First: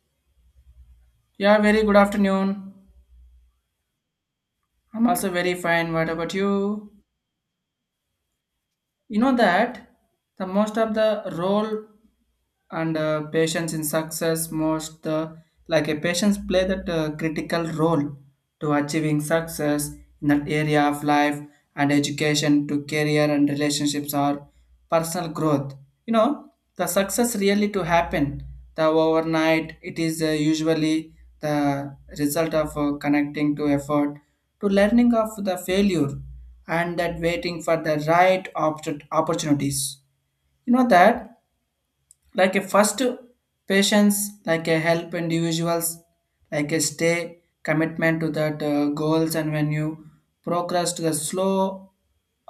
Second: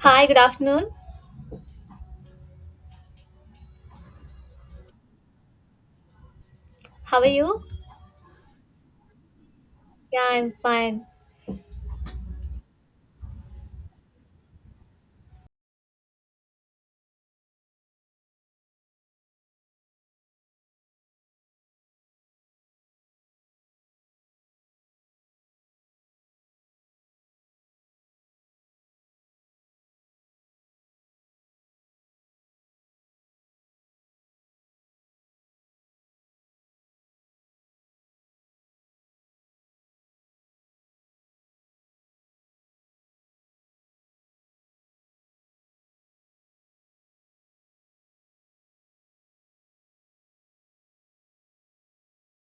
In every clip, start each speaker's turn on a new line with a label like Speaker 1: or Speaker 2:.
Speaker 1: Hi, good afternoon.
Speaker 2: Yeah, very good afternoon. I'm also very fine. What about you?
Speaker 1: How are you?
Speaker 2: You know that
Speaker 1: Yeah,
Speaker 2: the
Speaker 1: I'm
Speaker 2: most of
Speaker 1: fine.
Speaker 2: the role and patients in success most like a patients play that critical role to achieving success in that area of life and education to career and relationships are personal growth, you know, the success really to happen the overnight it is usually the result of connecting to effort to learning of the failure and that waiting for the right opportunities, you know that, like a first patience like a help individuals like a stay commitment to that goals, and when you progress to the slow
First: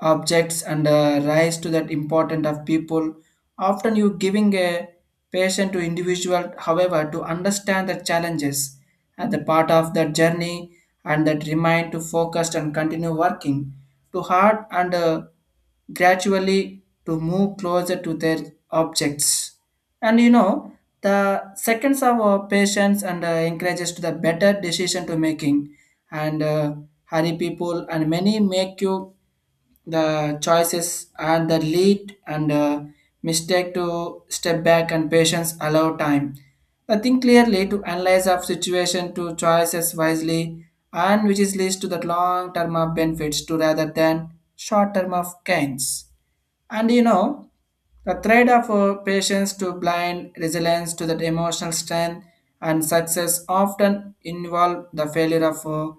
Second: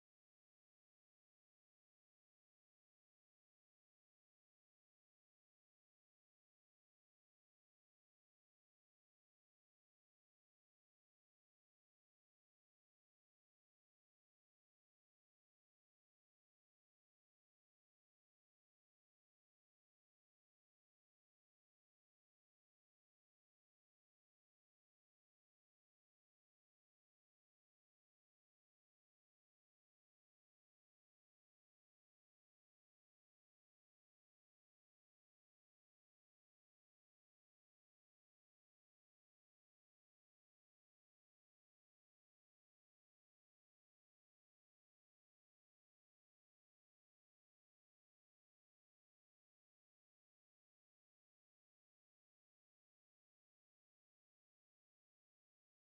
Speaker 2: objects and rise to that important of people often you giving a patient to individual, however, to understand the challenges at the part of that journey and that remind to focus and continue working to hard and gradually to move closer to their objects. And you know, the seconds of patience and encourages to the better decision to making and hurry people and many make you the choices and the lead and mistake to step back, and patience allow time the think clearly to analyze of situation to choices wisely, and which is leads to the long term of benefits to rather than short term of gains. And you know, the trade of patience to blind resilience to that emotional strength, and success often involve the failure of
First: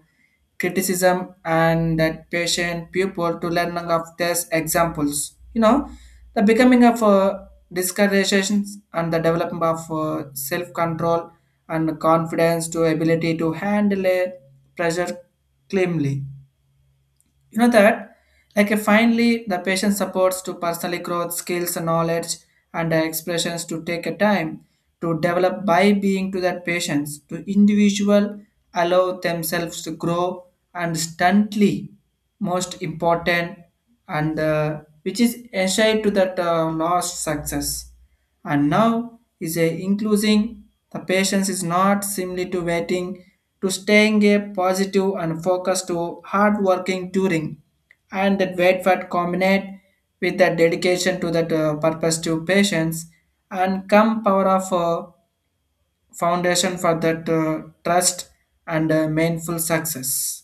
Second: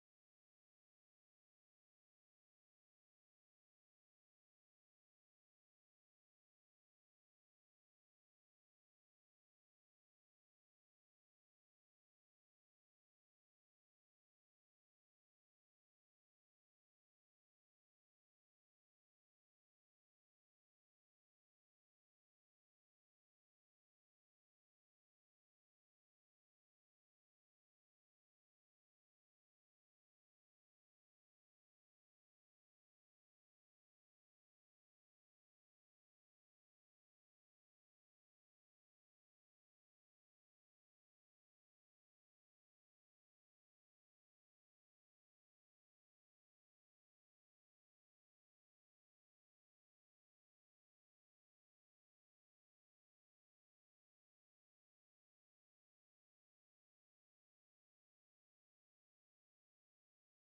Speaker 2: criticism and that patient pupil to learning of these examples. You know, the becoming of discouragements and the development of self-control and confidence to ability to handle a pressure calmly. You know that, like finally, the patient supports to personally growth skills and knowledge and expressions to take a time to develop by being to that patients to individual allow themselves to grow and instantly most important, and which is essential to that lost success. And now is a including the patience is not simply to waiting, to staying a positive and focused to hard working during and that wait for combinate with that dedication to that purpose to patience and come power of foundation for that trust and meaningful success.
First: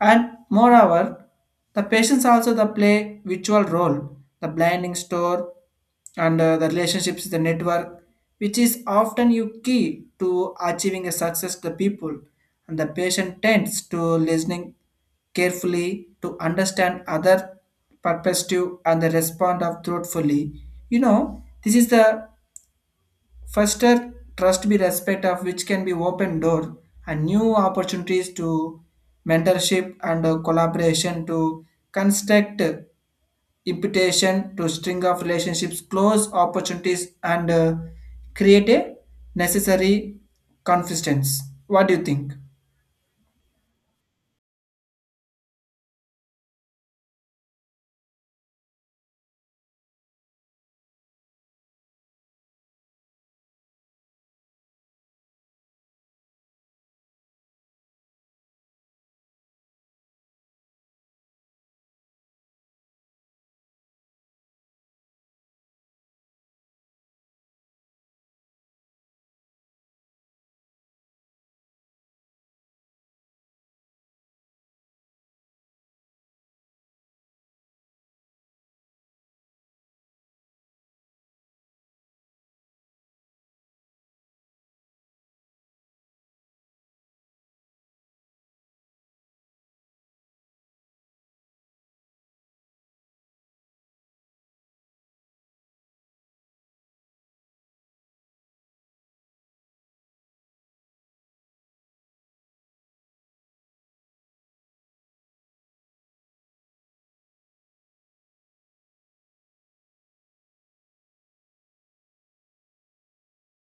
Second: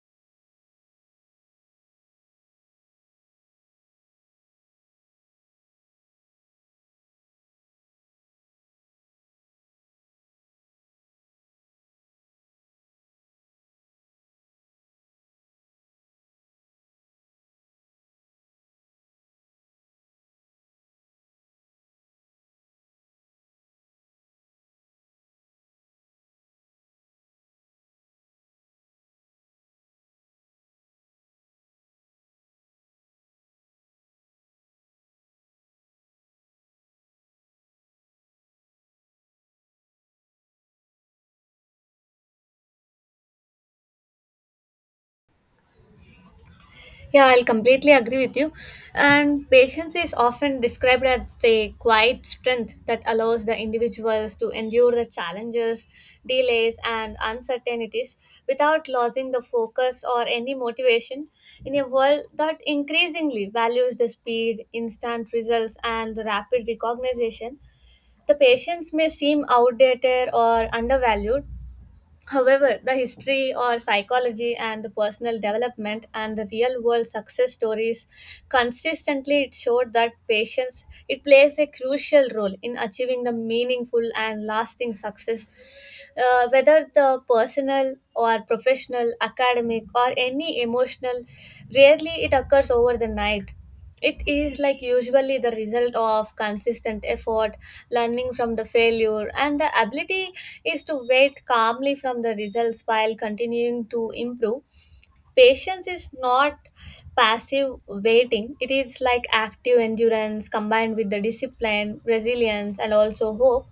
Speaker 2: And moreover, the patients also the play virtual role, the blinding store and the relationships, the network, which is often you key to achieving a success to the people. And the patient tends to listening carefully to understand other perspective and the respond of truthfully. You know, this is the Firster, trust be respect of which can be open door and new opportunities to mentorship and collaboration to construct imputation to string of relationships, close opportunities and create a necessary confidence. What do you think?
Speaker 1: Yeah, I'll completely agree with you. And patience is often described as the quiet strength that allows the individuals to endure the challenges, delays, and uncertainties without losing the focus or any motivation in a world that increasingly values the speed, instant results, and rapid recognition. The patience may seem outdated or undervalued. However, the history or psychology and the personal development and the real world success stories consistently it showed that patience it plays a crucial role in achieving the meaningful and lasting success, whether the personal or professional academic or any emotional rarely it occurs over the night. It is like usually the result of consistent effort, learning from the failure and the ability is to wait calmly from the results while continuing to improve. Patience is not passive waiting, it is like active endurance combined with the discipline, resilience, and also hope.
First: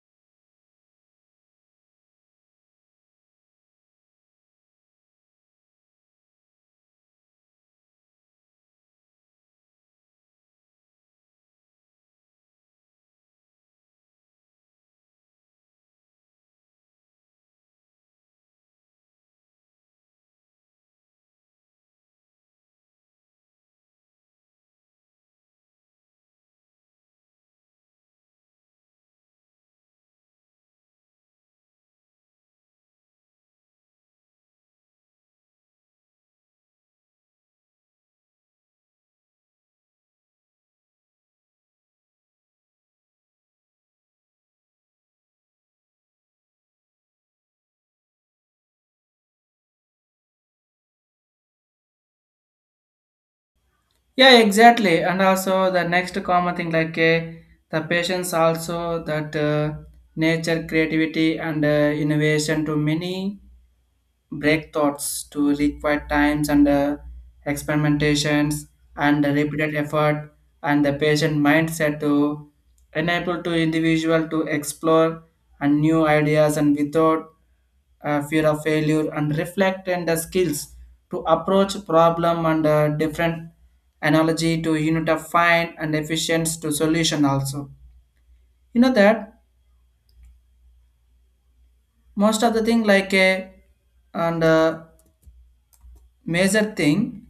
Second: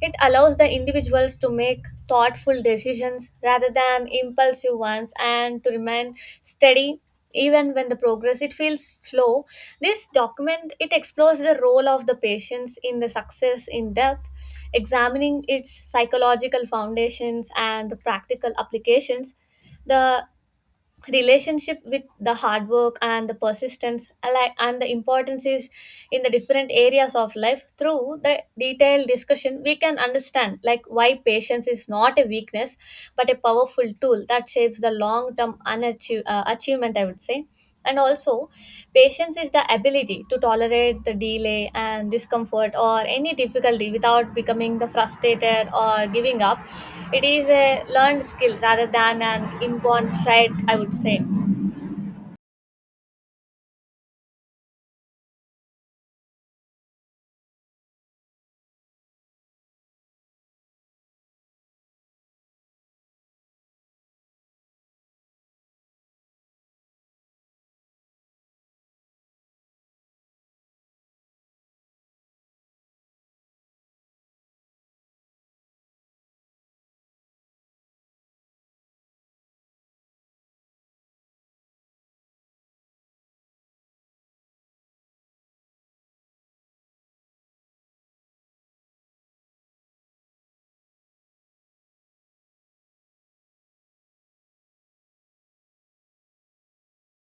Speaker 1: It allows the individuals to make thoughtful decisions rather than impulsive ones and to remain steady even when the progress it feels slow. This document it explores the role of the patients in the success in depth, examining its psychological foundations and the practical applications, the relationship with the hard work and the persistence and the importance is in the different areas of life. Through the detailed discussion we can understand like why patience is not a weakness but a powerful tool that shapes the long term achievement, I would say. And also patience is the ability to tolerate the delay and discomfort or any difficulty without becoming the frustrated or giving up. It is a learned skill rather than an inborn trait, I would say.
Speaker 2: Yeah, exactly. And also the next common thing like the patience also that nature, creativity and innovation to many break thoughts to require times and experimentations and repeated effort, and the patient mindset to enable to individual to explore and new ideas and without fear of failure and reflect and the skills to approach problem and different analogy to unit of find and efficient to solution also. You know that most of the thing like a and major thing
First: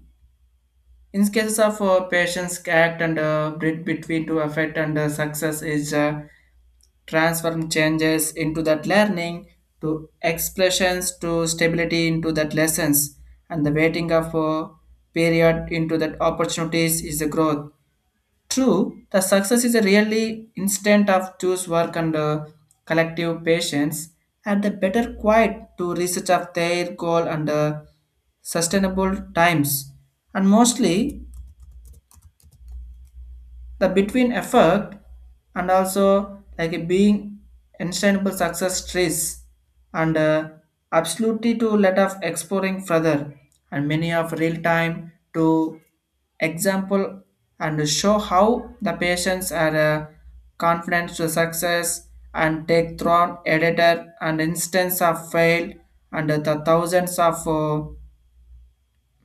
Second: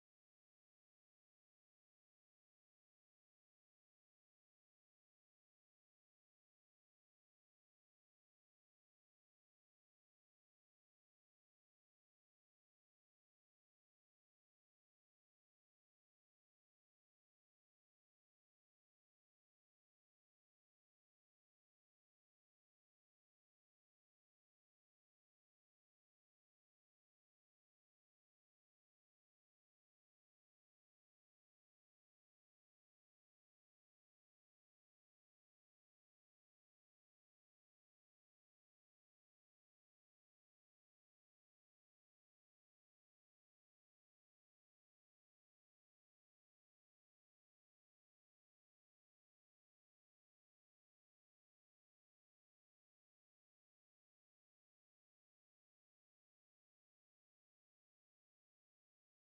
Speaker 2: in cases of patients act and bridge between to affect and success is transform changes into that learning to expressions to stability into that lessons and the waiting of period into that opportunities is the growth. True, the success is a really instant of choose work and collective patience and the better quiet to research of their goal and sustainable times and mostly the between effect and also like being instantable success stress and absolutely to let off exploring further and many of real time to example and show how the patients are confident to success and take thrown editor and instance of fail and the thousands of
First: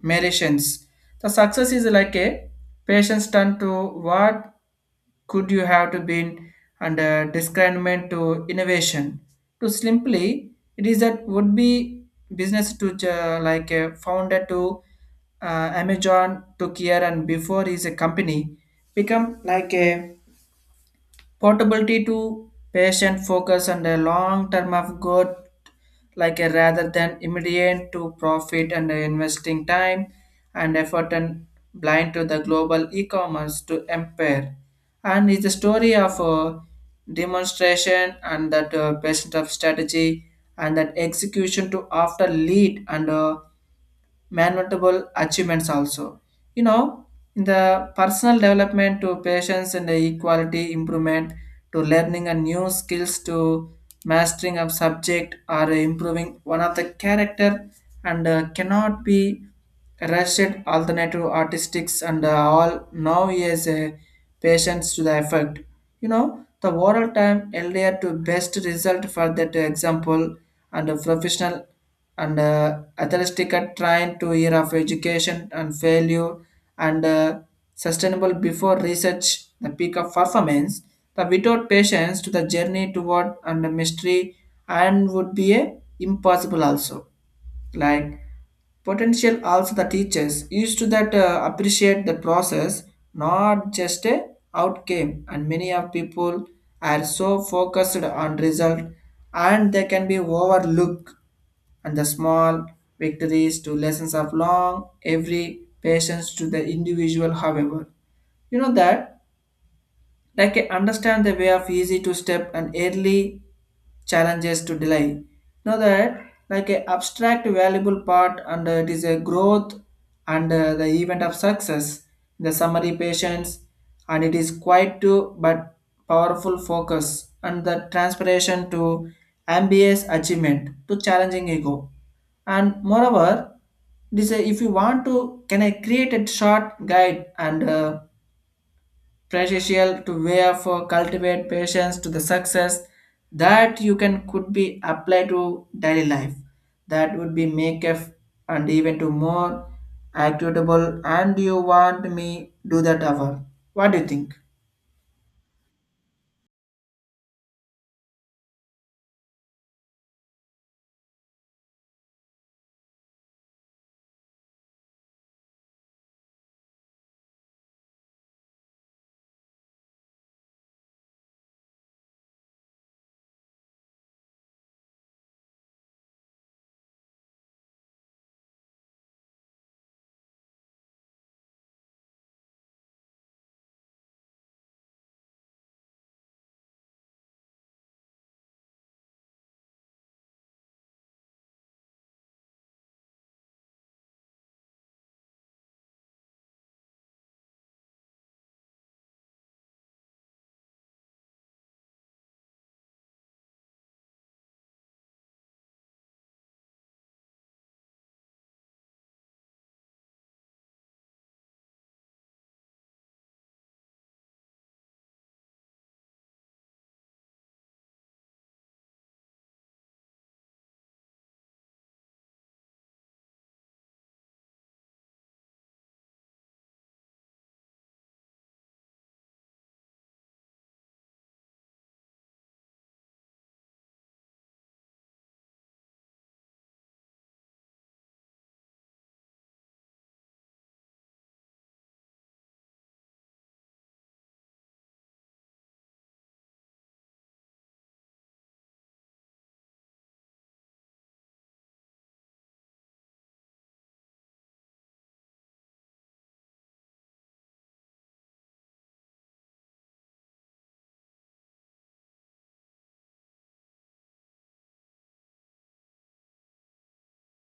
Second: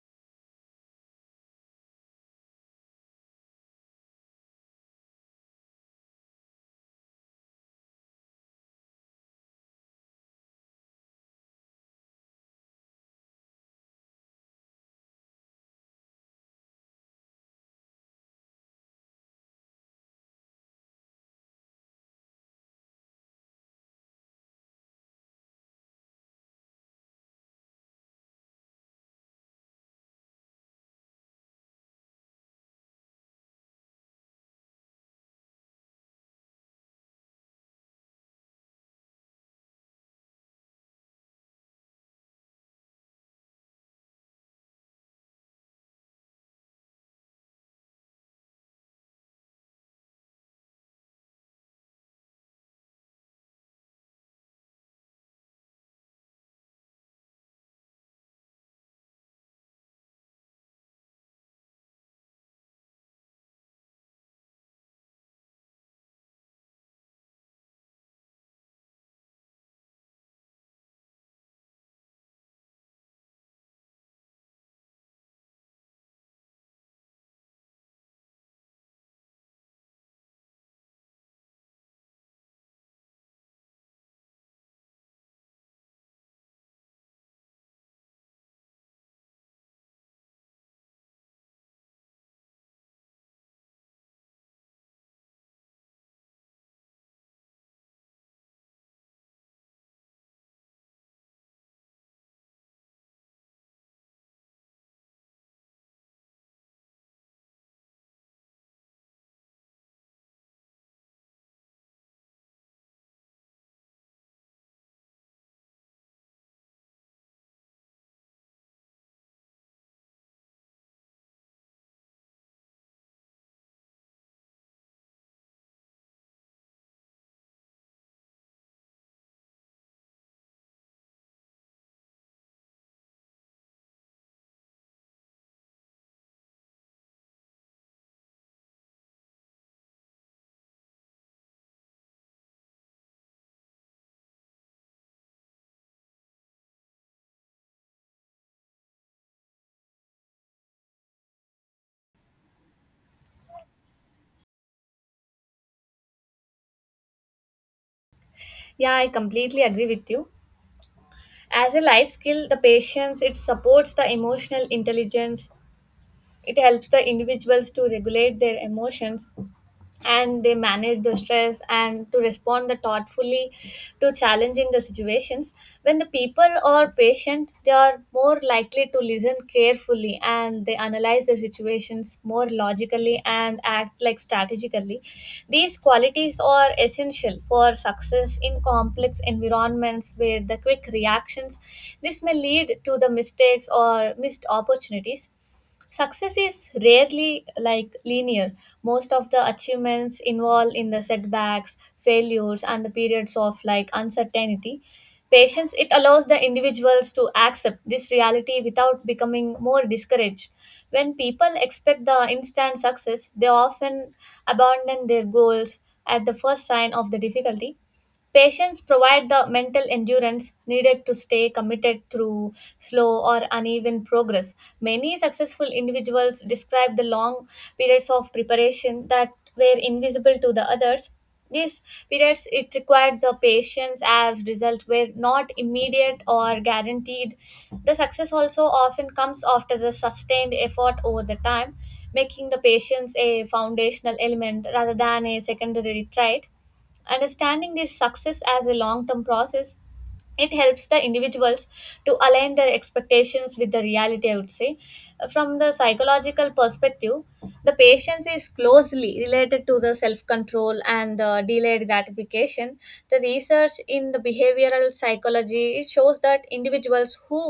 Speaker 2: meditations. The success is like a patience turn to what could you have to been under discriminant to innovation. To simply, it is that would be business to like a founder to uh, Amazon to Kier and before is a company become like a portability to patient focus and a long term of good, like a rather than immediate to profit and investing time and effort and blind to the global e-commerce to empire, and is the story of a demonstration and that patient of strategy and that execution to after lead and manutable achievements also. You know, in the personal development to patience and equality improvement to learning a new skills to mastering of subject or improving one of the character and cannot be Russian alternative artistics and all now is a patience to the effect. You know, the oral time earlier to best result for that example and a professional and athletic are trying to year of education and failure and sustainable before research the peak of performance, the without patience to the journey toward and the mystery and would be a impossible also, like potential also the teachers used to that appreciate the process, not just a outcome, and many of people are so focused on result and they can be overlooked and the small victories to lessons of long every patience to the individual, however, you know that, like I understand the way of easy to step and early challenges to delay. Know that like a abstract valuable part and it is a growth and the event of success the summary patience, and it is quite to but powerful focus and the transpiration to ambitious achievement to challenging ego. And moreover, this if you want to can I create a short guide and precious to wear for cultivate patience to the success that you can could be apply to daily life that would be make a and even to more equitable, and you want me do that hour? What do you think?
Speaker 1: Yeah, I completely agree with you. As a life skill, the patience, it supports the emotional intelligence. It helps the individuals to regulate their emotions and they manage the stress and to respond the thoughtfully to challenging the situations. When the people are patient they are more likely to listen carefully and they analyze the situations more logically and act like strategically. These qualities are essential for success in complex environments where the quick reactions, this may lead to the mistakes or missed opportunities. Success is rarely like linear. Most of the achievements involve in the setbacks, failures, and the periods of like uncertainty. Patience it allows the individuals to accept this reality without becoming more discouraged. When people expect the instant success, they often abandon their goals at the first sign of the difficulty. Patients provide the mental endurance needed to stay committed through slow or uneven progress. Many successful individuals describe the long periods of preparation that were invisible to the others. These periods it required the patience as results were not immediate or guaranteed. The success also often comes after the sustained effort over the time, making the patience a foundational element rather than a secondary trait. Understanding this success as a long term process, it helps the individuals to align their expectations with the reality, I would say. From the psychological perspective, the patience is closely related to the self control and the delayed gratification. The research in the behavioral psychology it shows that individuals who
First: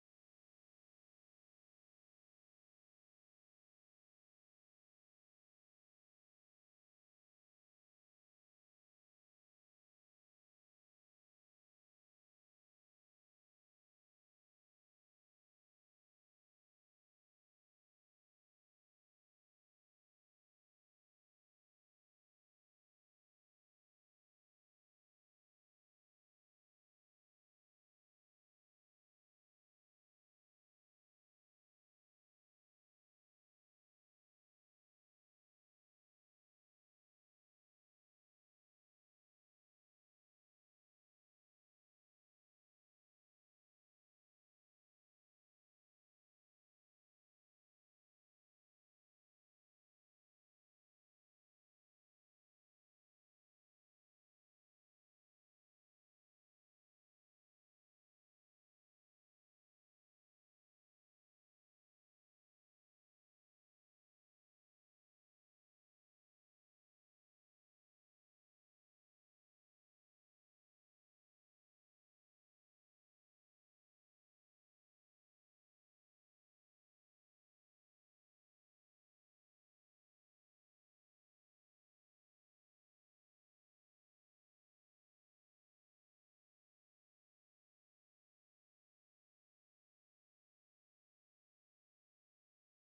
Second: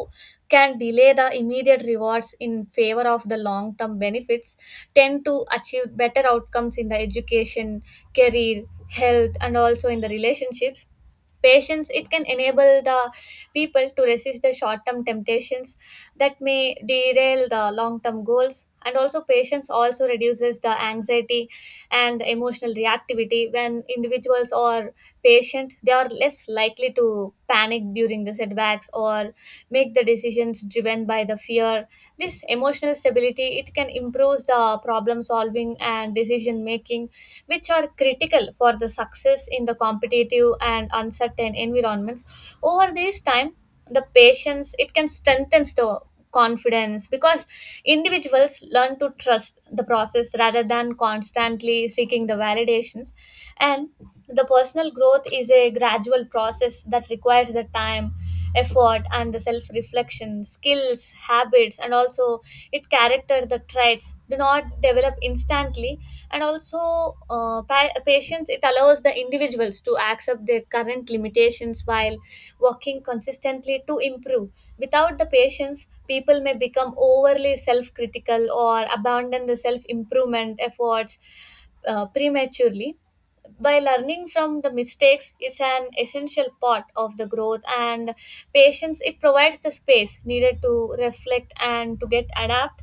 Speaker 1: can delay the immediate rewards in favor of the long term benefits tend to achieve better outcomes in the education, career, health and also in the relationships. Patience it can enable the people to resist the short-term temptations that may derail the long-term goals. And also patience also reduces the anxiety and emotional reactivity. When individuals are patient they are less likely to panic during the setbacks or make the decisions driven by the fear. This emotional stability it can improve the problem solving and decision making, which are critical for the success in the competitive and uncertain environments. Over this time, the patience it can strengthen the confidence because individuals learn to trust the process rather than constantly seeking the validations. And the personal growth is a gradual process that requires the time, effort and the self reflection. Skills, habits and also it character the traits do not develop instantly. And also patience it allows the individuals to accept their current limitations while working consistently to improve. Without the patience people may become overly self-critical or abandon the self-improvement efforts prematurely. By learning from the mistakes is an essential part of the growth, and patience it provides the space needed to reflect and to get adapt.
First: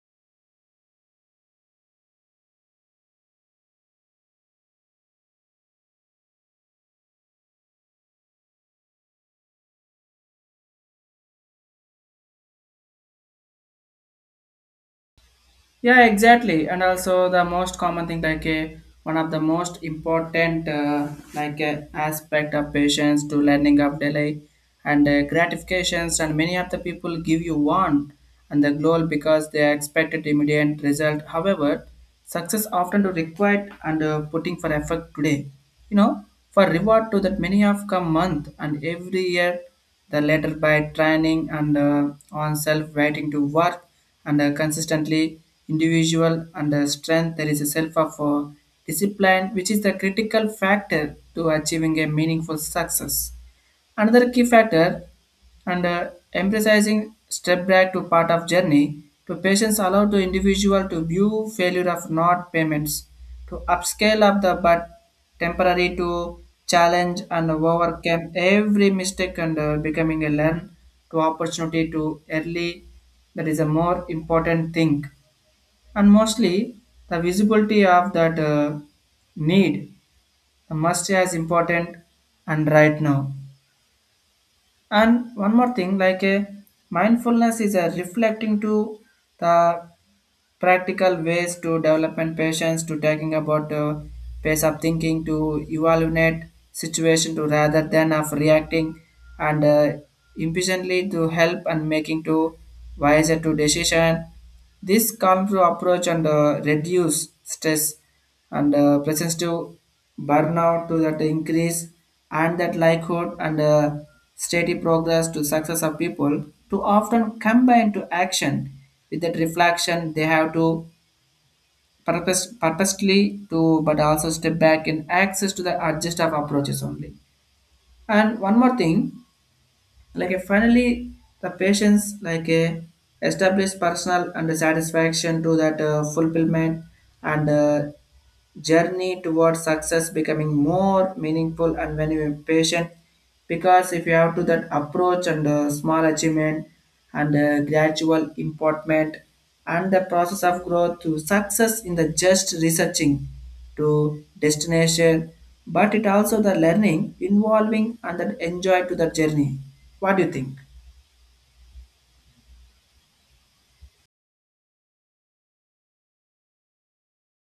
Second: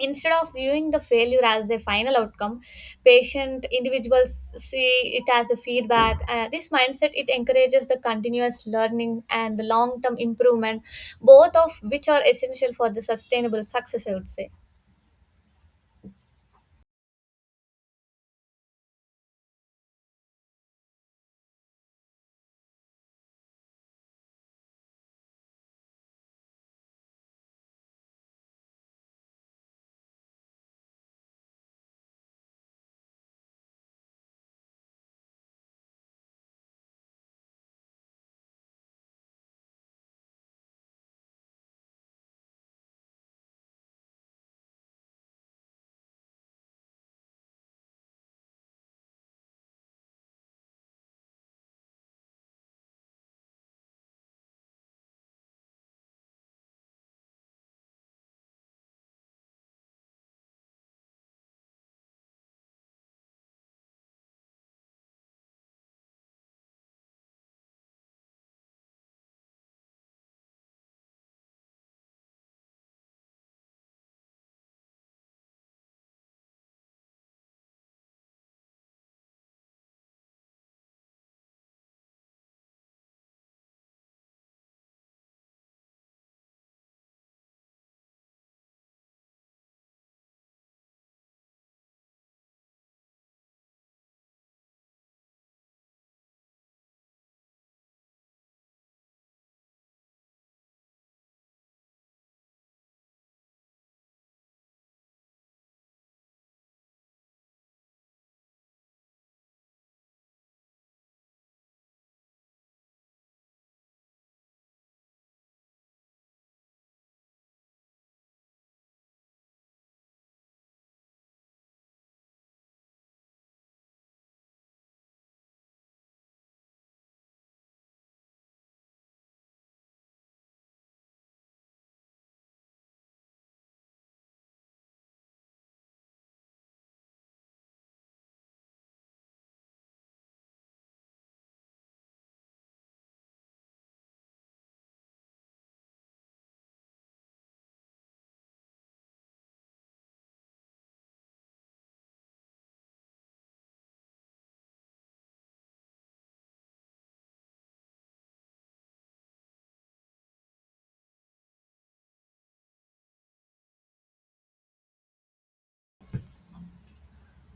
Speaker 1: Instead of viewing the failure as a final outcome, patient individuals see it as a feedback. This mindset it encourages the continuous learning and the long term improvement, both of which are essential for the sustainable success, I would say.
Speaker 2: Yeah, exactly. And also the most common thing, like a one of the most important like aspect of patience to learning of delay and gratifications, and many of the people give you one and the goal because they expected immediate result. However, success often do require and putting for effort today. You know, for reward to that many of come month and every year the latter by training and on self waiting to work and consistently individual and strength there is a self of discipline which is the critical factor to achieving a meaningful success, another key factor and emphasizing step back to part of journey to patients allow to individual to view failure of not payments to upscale of the but temporary to challenge and overcome every mistake and becoming a learn to opportunity to early. That is a more important thing, and mostly the visibility of that need the must as important and right now. And one more thing, like a mindfulness is a reflecting to the practical ways to development patience, to talking about pace of thinking, to evaluate situation, to rather than of reacting and impatiently to help and making to wiser to decision. This calm to approach and reduce stress and presents to burnout to that increase and that likelihood and steady progress to success of people to often combine to action with that reflection they have to purposely to but also step back in access to the adjust of approaches only. And one more thing, like a finally the patients like a established personal and satisfaction to that fulfillment and journey towards success becoming more meaningful, and when you're patient, because if you have to that approach and small achievement and gradual improvement and the process of growth to success in the just researching to destination, but it also the learning involving and that enjoy to the journey. What do you think?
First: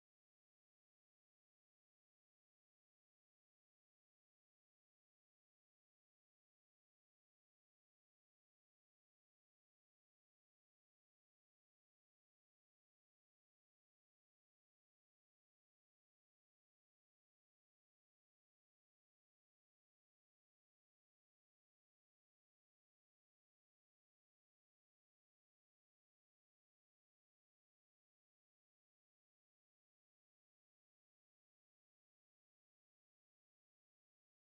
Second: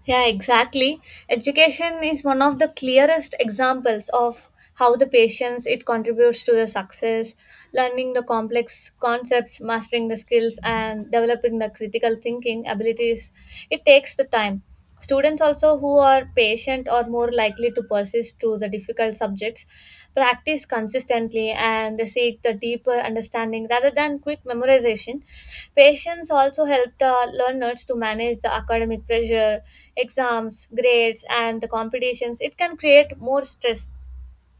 Speaker 1: Yeah, exactly. Education is one of the clearest examples of how the patience it contributes to the success, learning the complex concepts, mastering the skills, and developing the critical thinking abilities. It takes the time. Students also who are patient are more likely to persist through the difficult subjects, practice consistently and seek the deeper understanding rather than quick memorization. Patience also helped the learners to manage the academic pressure, exams, grades, and the competitions. It can create more stress.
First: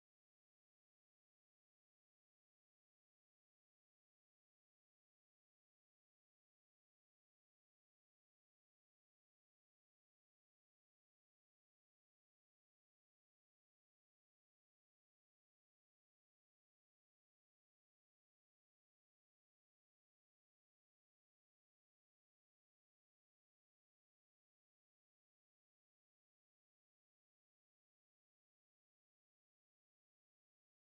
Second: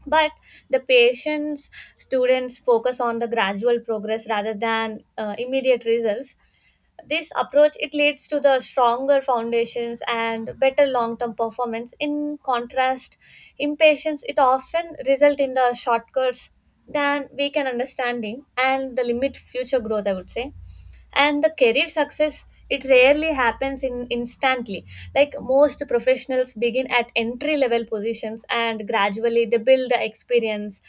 Speaker 1: But the patience students focus on the gradual progress rather than immediate results. This approach it leads to the stronger foundations and better long term performance. In contrast, impatience it often result in the shortcuts than we can understanding and the limit future growth, I would say. And the career success it rarely happens in instantly. Like most professionals begin at entry level positions and gradually they build the experience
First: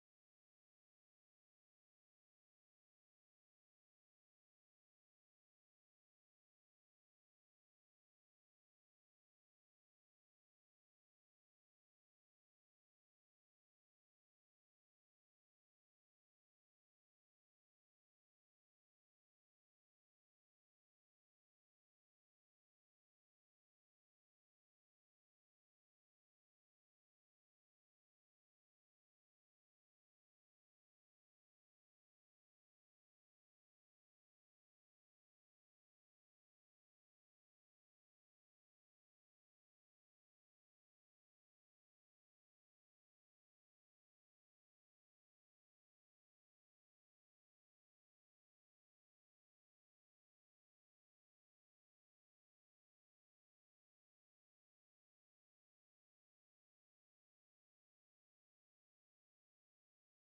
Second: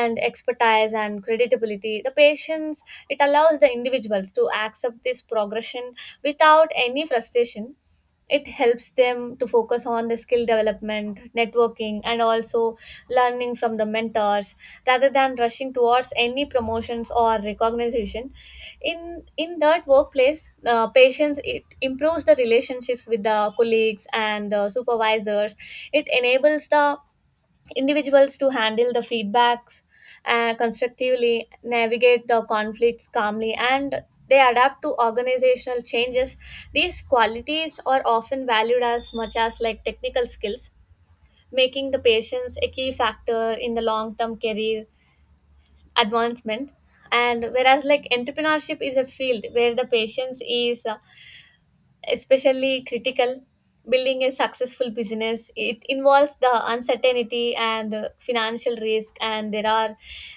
Speaker 1: and expertise and credibility. The patience it allows the individuals to accept this progression without any frustration. It helps them to focus on the skill development, networking and also learning from the mentors rather than rushing towards any promotions or recognition. In that workplace, patience it improves the relationships with the colleagues and the supervisors. It enables the individuals to handle the feedbacks constructively, navigate the conflicts calmly, and they adapt to organizational changes. These qualities are often valued as much as like technical skills, making the patience a key factor in the long term career advancement. And whereas like entrepreneurship is a field where the patience is especially critical. Building a successful business it involves the uncertainty and financial risk, and there are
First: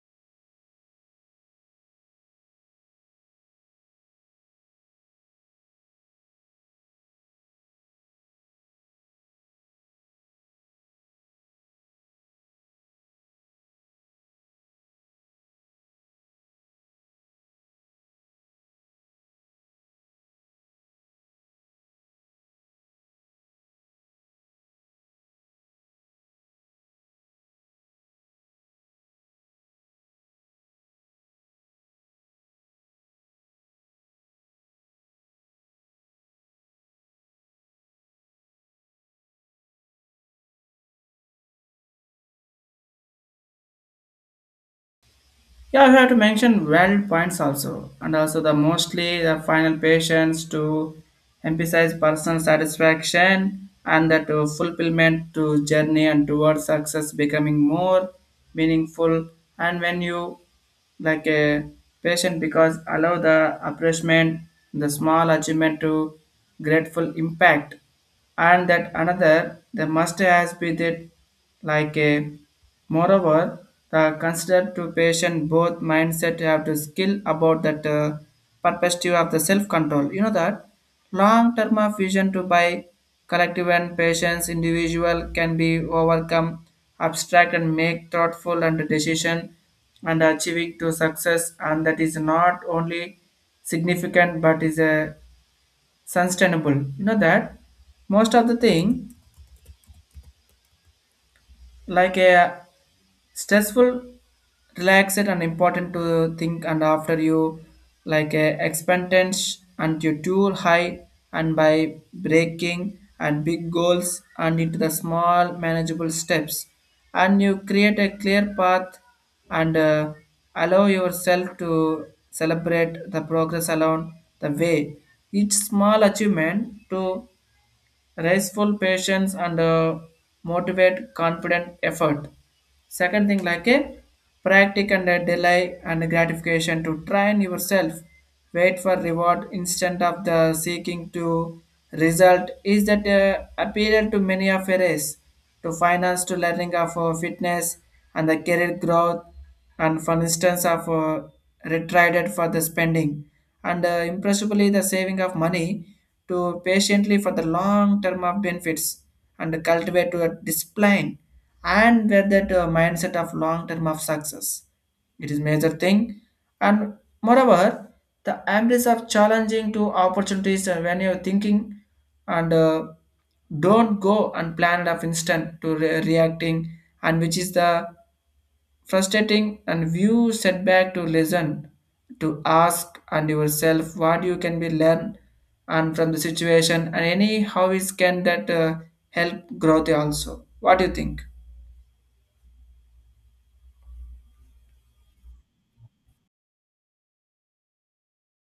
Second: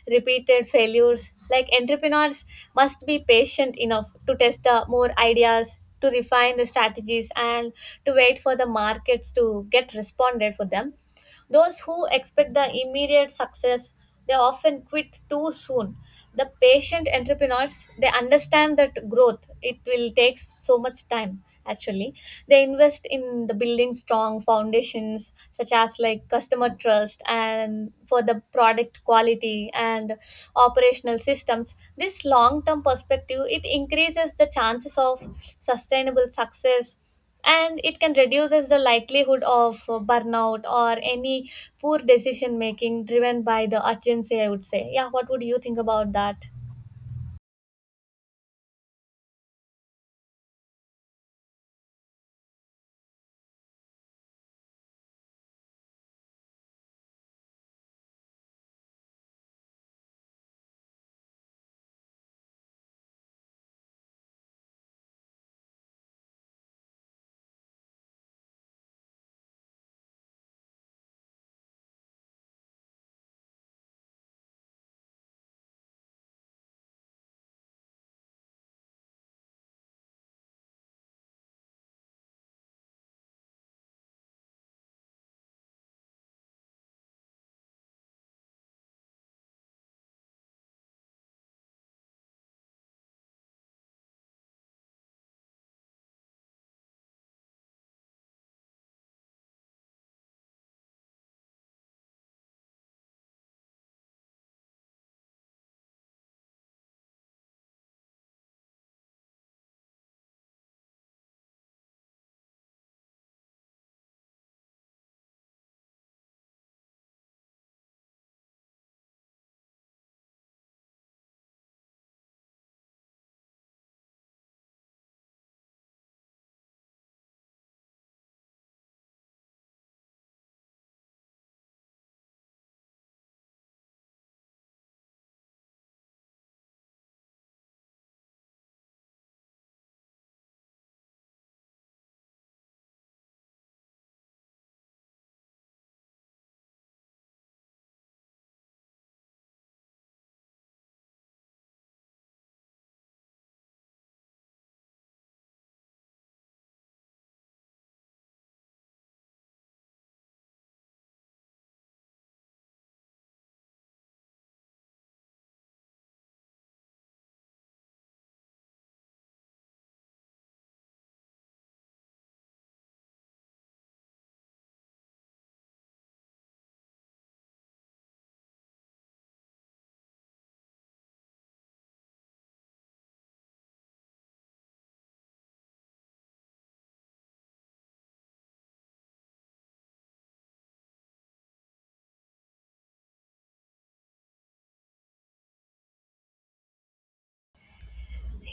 Speaker 1: repeated failures. Like entrepreneurs must be patient enough to test the more ideas, to refine the strategies, and to wait for the markets to get responded for them. Those who expect the immediate success, they often quit too soon. The patient entrepreneurs, they understand that growth, it will take so much time actually. They invest in the building strong foundations such as like customer trust and for the product quality and operational systems. This long-term perspective, it increases the chances of sustainable success and it can reduces the likelihood of burnout or any poor decision making driven by the urgency, I would say. Yeah, what would you think
Speaker 2: Yeah, we have
Speaker 1: about
Speaker 2: to
Speaker 1: that?
Speaker 2: mention valid points also, and also the mostly the final patients to emphasize personal satisfaction and that to fulfillment to journey and towards success becoming more meaningful. And when you like a patient, because allow the appreciation, the small achievement to grateful impact and that another the must has been it like a moreover the considered to patient both mindset have to skill about that perspective of the self control you know that long term of vision to by collective and patients individual can be overcome abstract and make thoughtful and decision and achieving to success, and that is not only significant but is a sustainable you know that most of the thing like a stressful relaxed and important to think. And after you like a expectance and you too high, and by breaking and big goals and into the small manageable steps, and you create a clear path, and allow yourself to celebrate the progress along the way, each small achievement to restful patience and motivate confident effort. Second thing, like a practice and a delay and gratification to train yourself. Wait for reward instead of the seeking to result is that appeal to many of a race to finance to learning of fitness and the career growth, and for instance of retrieved for the spending, and impressively the saving of money to patiently for the long term of benefits, and cultivate to a discipline, and where that mindset of long term of success, it is major thing. And moreover the embrace of challenging to opportunities when you're thinking and don't go and plan it of instant to reacting and which is the frustrating, and view setback to listen to ask and yourself what you can be learn and from the situation and any how is can that help growth also. What do you think?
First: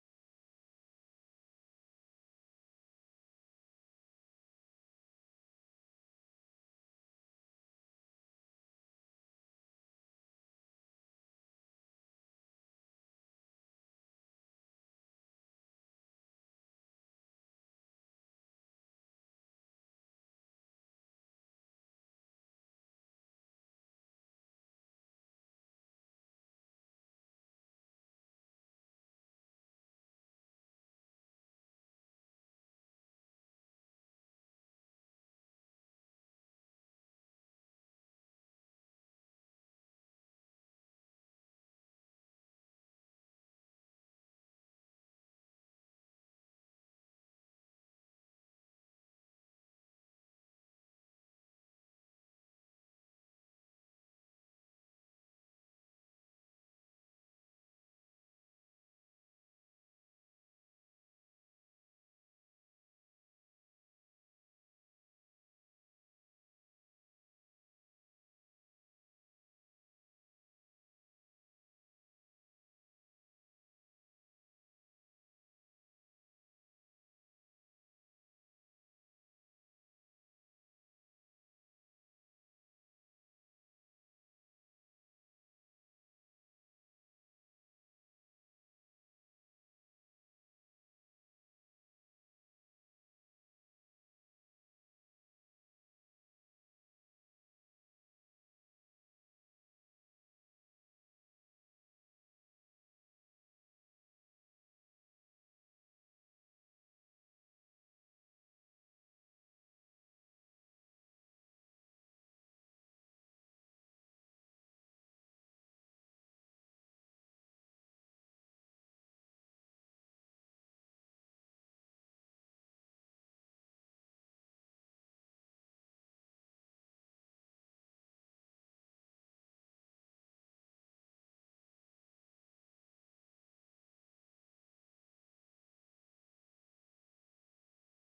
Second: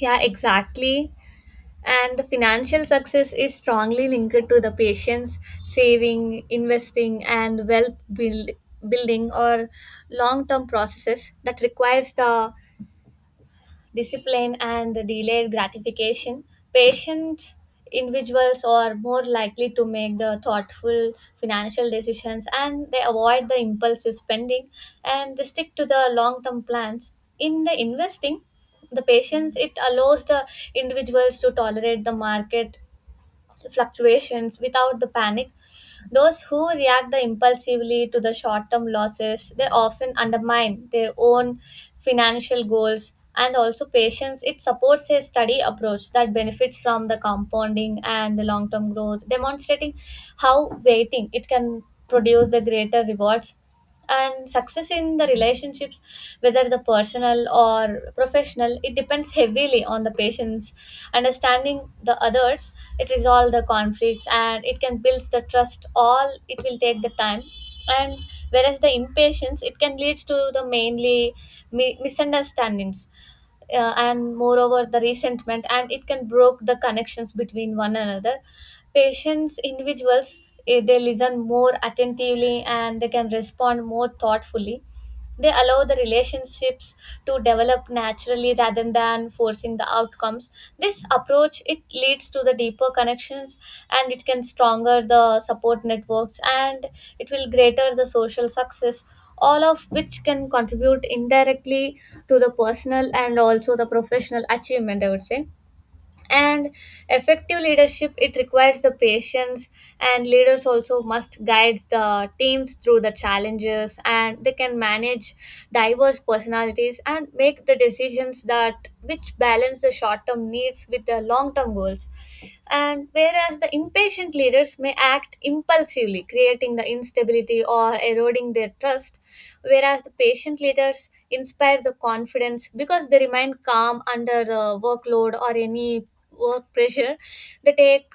Speaker 1: Yeah, exactly. And the financial success is strongly linked to the patient's saving, investing and building or long term processes that requires the discipline and delayed gratification. Patient individuals are more likely to make the thoughtful financial decisions and they avoid the impulsive spending and they stick to the long term plans. In the investing, the patience it allows the individuals to tolerate the market fluctuations without the panic. Those who react impulsively to the short term losses, they often undermine their own financial goals. And also patience, it supports a steady approach that benefits from the compounding and the long term growth, demonstrating how waiting it can produce the greater rewards. And success in the relationships, whether the personal or professional, it depends heavily on the patient's understanding the others. It resolves the conflicts and it can build the trust, all it will take the time. And whereas the impatience it can lead to the mainly misunderstandings, and moreover the resentment, and it can broke the connections between one another. Patients individuals, they listen more attentively and they can respond more thoughtfully. They allow the relationships to develop naturally rather than forcing the outcomes. This approach it leads to the deeper connections, and it can stronger the support networks, and it will greater the social success, all of which can contribute indirectly to the personal and also the professional achievement, I would say. And effective leadership it requires the patience. And leaders also must guide the teams through the challenges and they can manage diverse personalities and make the decisions that which balance the short term needs with the long term goals. And whereas the impatient leaders may act impulsively, creating the instability or eroding their trust, whereas the patient leaders inspire the confidence because they remain calm under the workload or any work pressure. They take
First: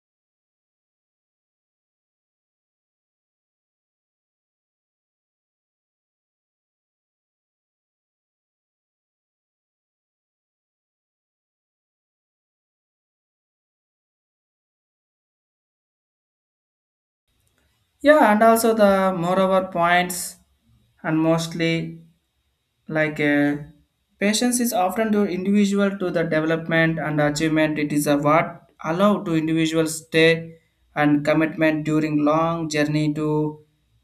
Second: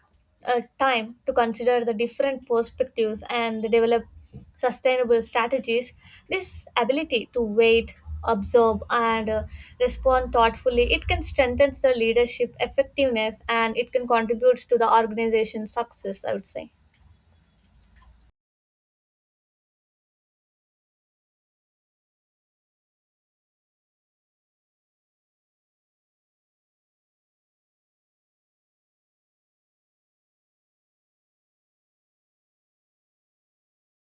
Speaker 1: time to consider the different perspectives and they develop sustainable strategies. This ability to wait, observe and respond thoughtfully it can strengthen the leadership effectiveness and it can contribute to the organization's success, I would say.
Speaker 2: Yeah, and also the moreover points and mostly like patience is often to individual to the development and achievement. It is a what allow to individual stay and commitment during long journey to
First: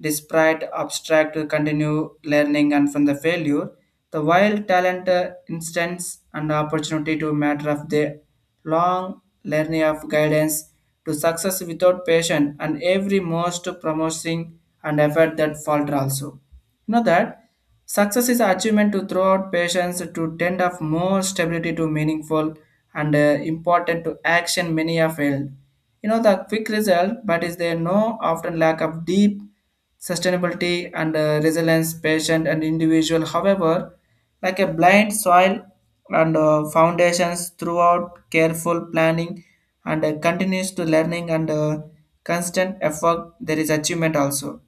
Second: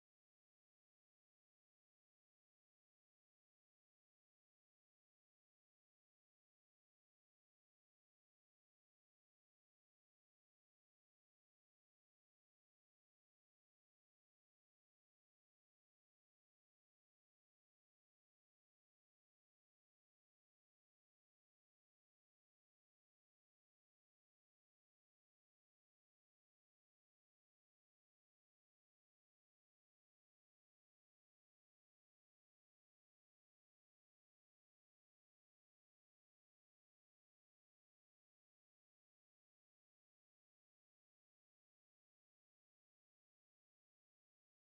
Speaker 2: despite abstract to continue learning and from the failure, the wild talent instance and opportunity to matter of the long learning of guidance to success without patience and every most promising and effort that falter also, you know that success is achievement to throw out patience to tend of more stability to meaningful and important to action many have failed. You know the quick result, but is there no often lack of deep sustainability and resilience, patient and individual. However, like a blind soil and foundations throughout careful planning and continues to learning and constant effort, there is achievement also,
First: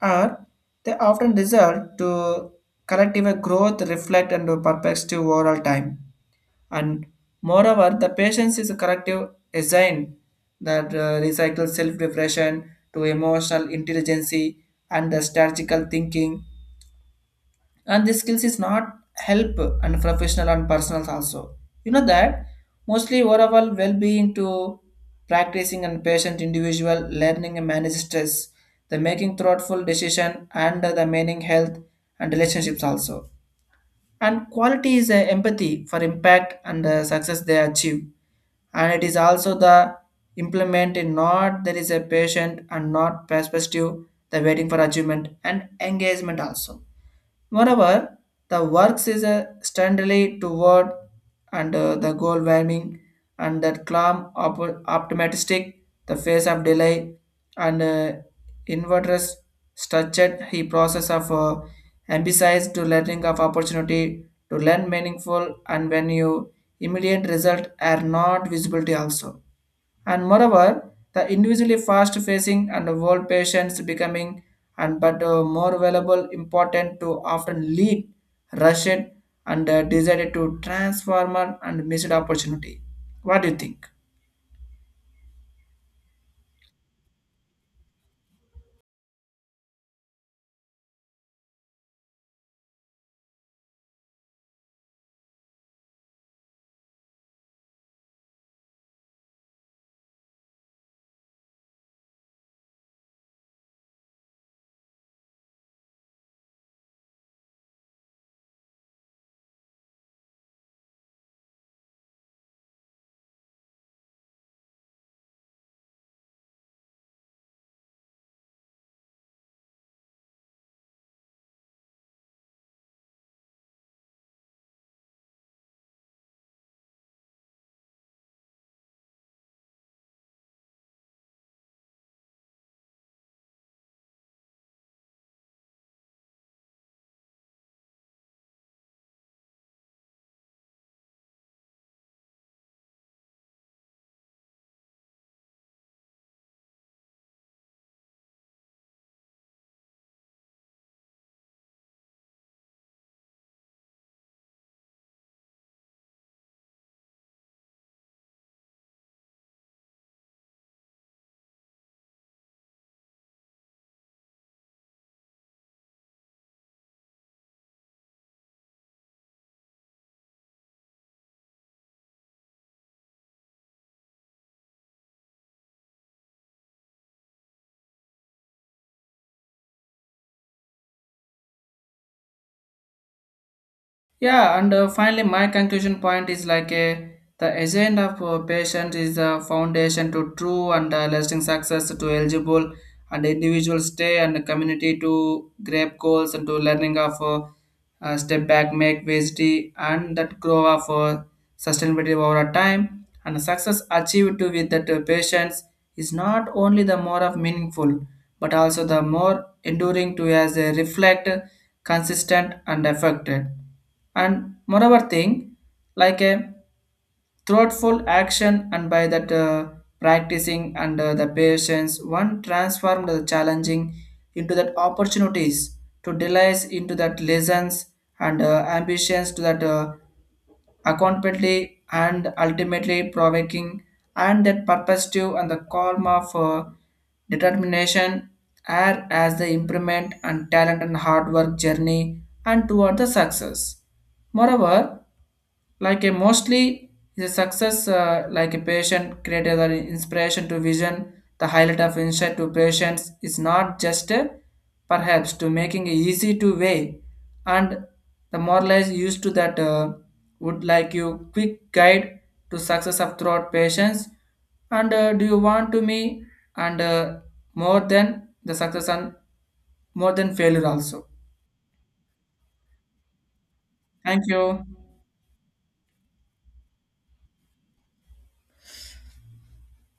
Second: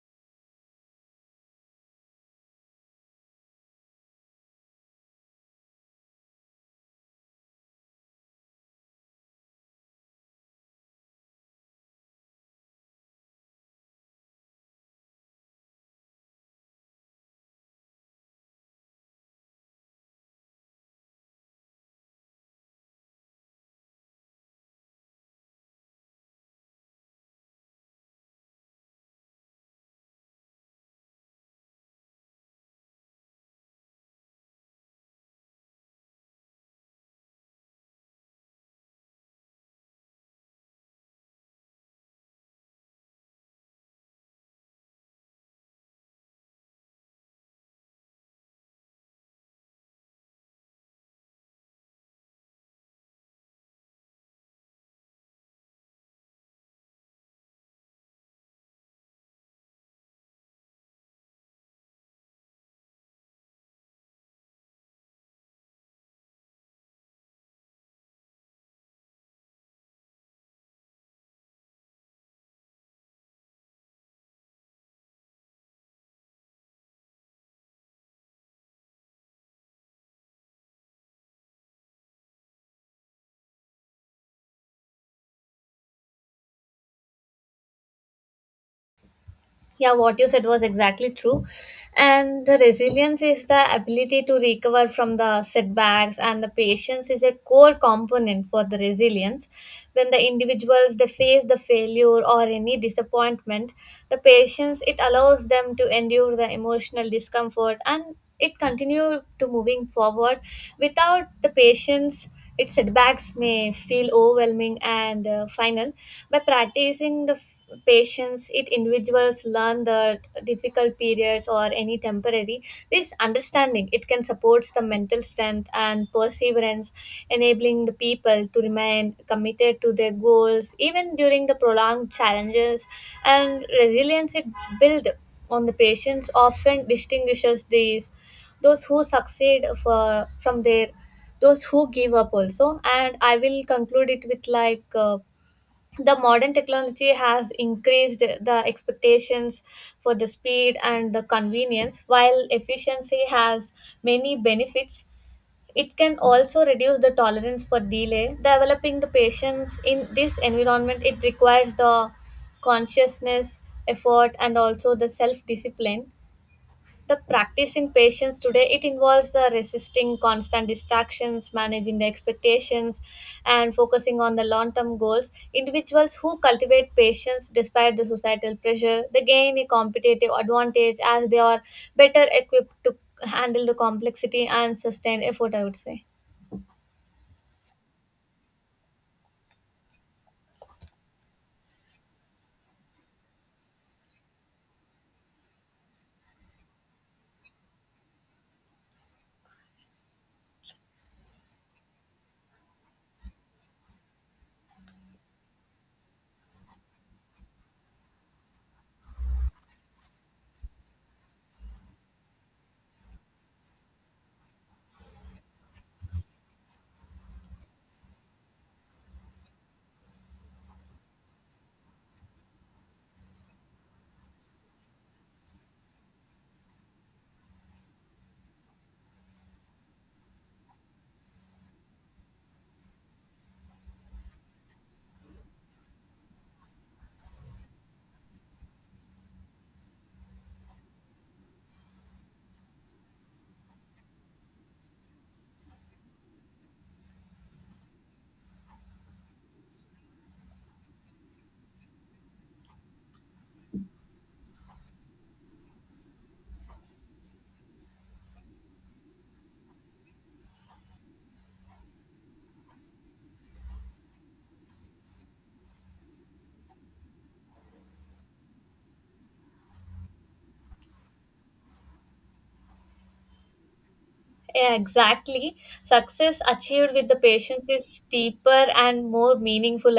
Speaker 2: or they often result to collective growth reflect and perspective overall time. And moreover the patience is a collective design that recycles self-reflection to emotional intelligence and the strategical thinking, and the skills is not help and professional and personal also, you know that mostly overall well-being to practicing and patient individual learning and manage stress, the making thoughtful decision and the meaning health and relationships also, and quality is empathy for impact and success they achieve. And it is also the implement in not there is a patient and not perspective, the waiting for achievement and engagement also. Moreover, the works is a steadily toward and the goal warming, and that calm optimistic the face of delay and inverters structured he process of emphasize to learning of opportunity to learn meaningful and when you immediate result are not visibility also. And moreover, the individually fast facing and world patients becoming, and but more valuable important to often lead Russian and decided to transformer and missed opportunity. What do you think?
Speaker 1: Yeah, what you said was exactly true. And the resilience is the ability to recover from the setbacks, and the patience is a core component for the resilience. When the individuals they face the failure or any disappointment, the patience it allows them to endure the emotional discomfort and it continue to moving forward. Without the patience, its setbacks may feel overwhelming and final. By practicing the patience, it individuals learn that difficult periods or any temporary. This understanding it can supports the mental strength and perseverance, enabling the people to remain committed to their goals even during the prolonged challenges. And resilience it build on the patience often distinguishes these those who succeed for, from their those who give up also. And I will conclude it with like the modern technology has increased the expectations for the speed and the convenience. While efficiency has many benefits, it can also reduce the tolerance for delay. Developing the patience in this environment it requires the consciousness, effort and also the self discipline. The practicing patience today it involves the resisting constant distractions, managing the expectations and focusing on the long term goals. Individuals who cultivate patience despite the societal pressure they gain a competitive advantage as they are better equipped to handle the complexity
Speaker 2: Yeah, and
Speaker 1: and sustain
Speaker 2: finally, my
Speaker 1: effort, I would
Speaker 2: conclusion
Speaker 1: say.
Speaker 2: point is like a the agent of patient is the foundation to true and lasting success to eligible and individual stay and the community to grab goals and to learning of step back, make VSD and that grow of sustainability over time and success achieved to with that patience is not only the more of meaningful but also the more enduring to as a reflect consistent and affected. And moreover thing like a thoughtful action and by that practicing under the patience one transformed the challenging into that opportunities to delays into that lessons and ambitions to that accountability and ultimately provoking and that purposive and the calm of determination are as the improvement and talent and hard work journey and toward the success. Moreover, like a mostly is a success like a patient created an inspiration to vision the highlight of insight to patients is not just a perhaps to making it easy to weigh, and the moralize used to that would like you quick guide to success of throughout patients, and do you want to me and more than the success and more than failure also. Thank you.
Speaker 1: Yeah, exactly. Success achieved with the patience is deeper and more meaningful,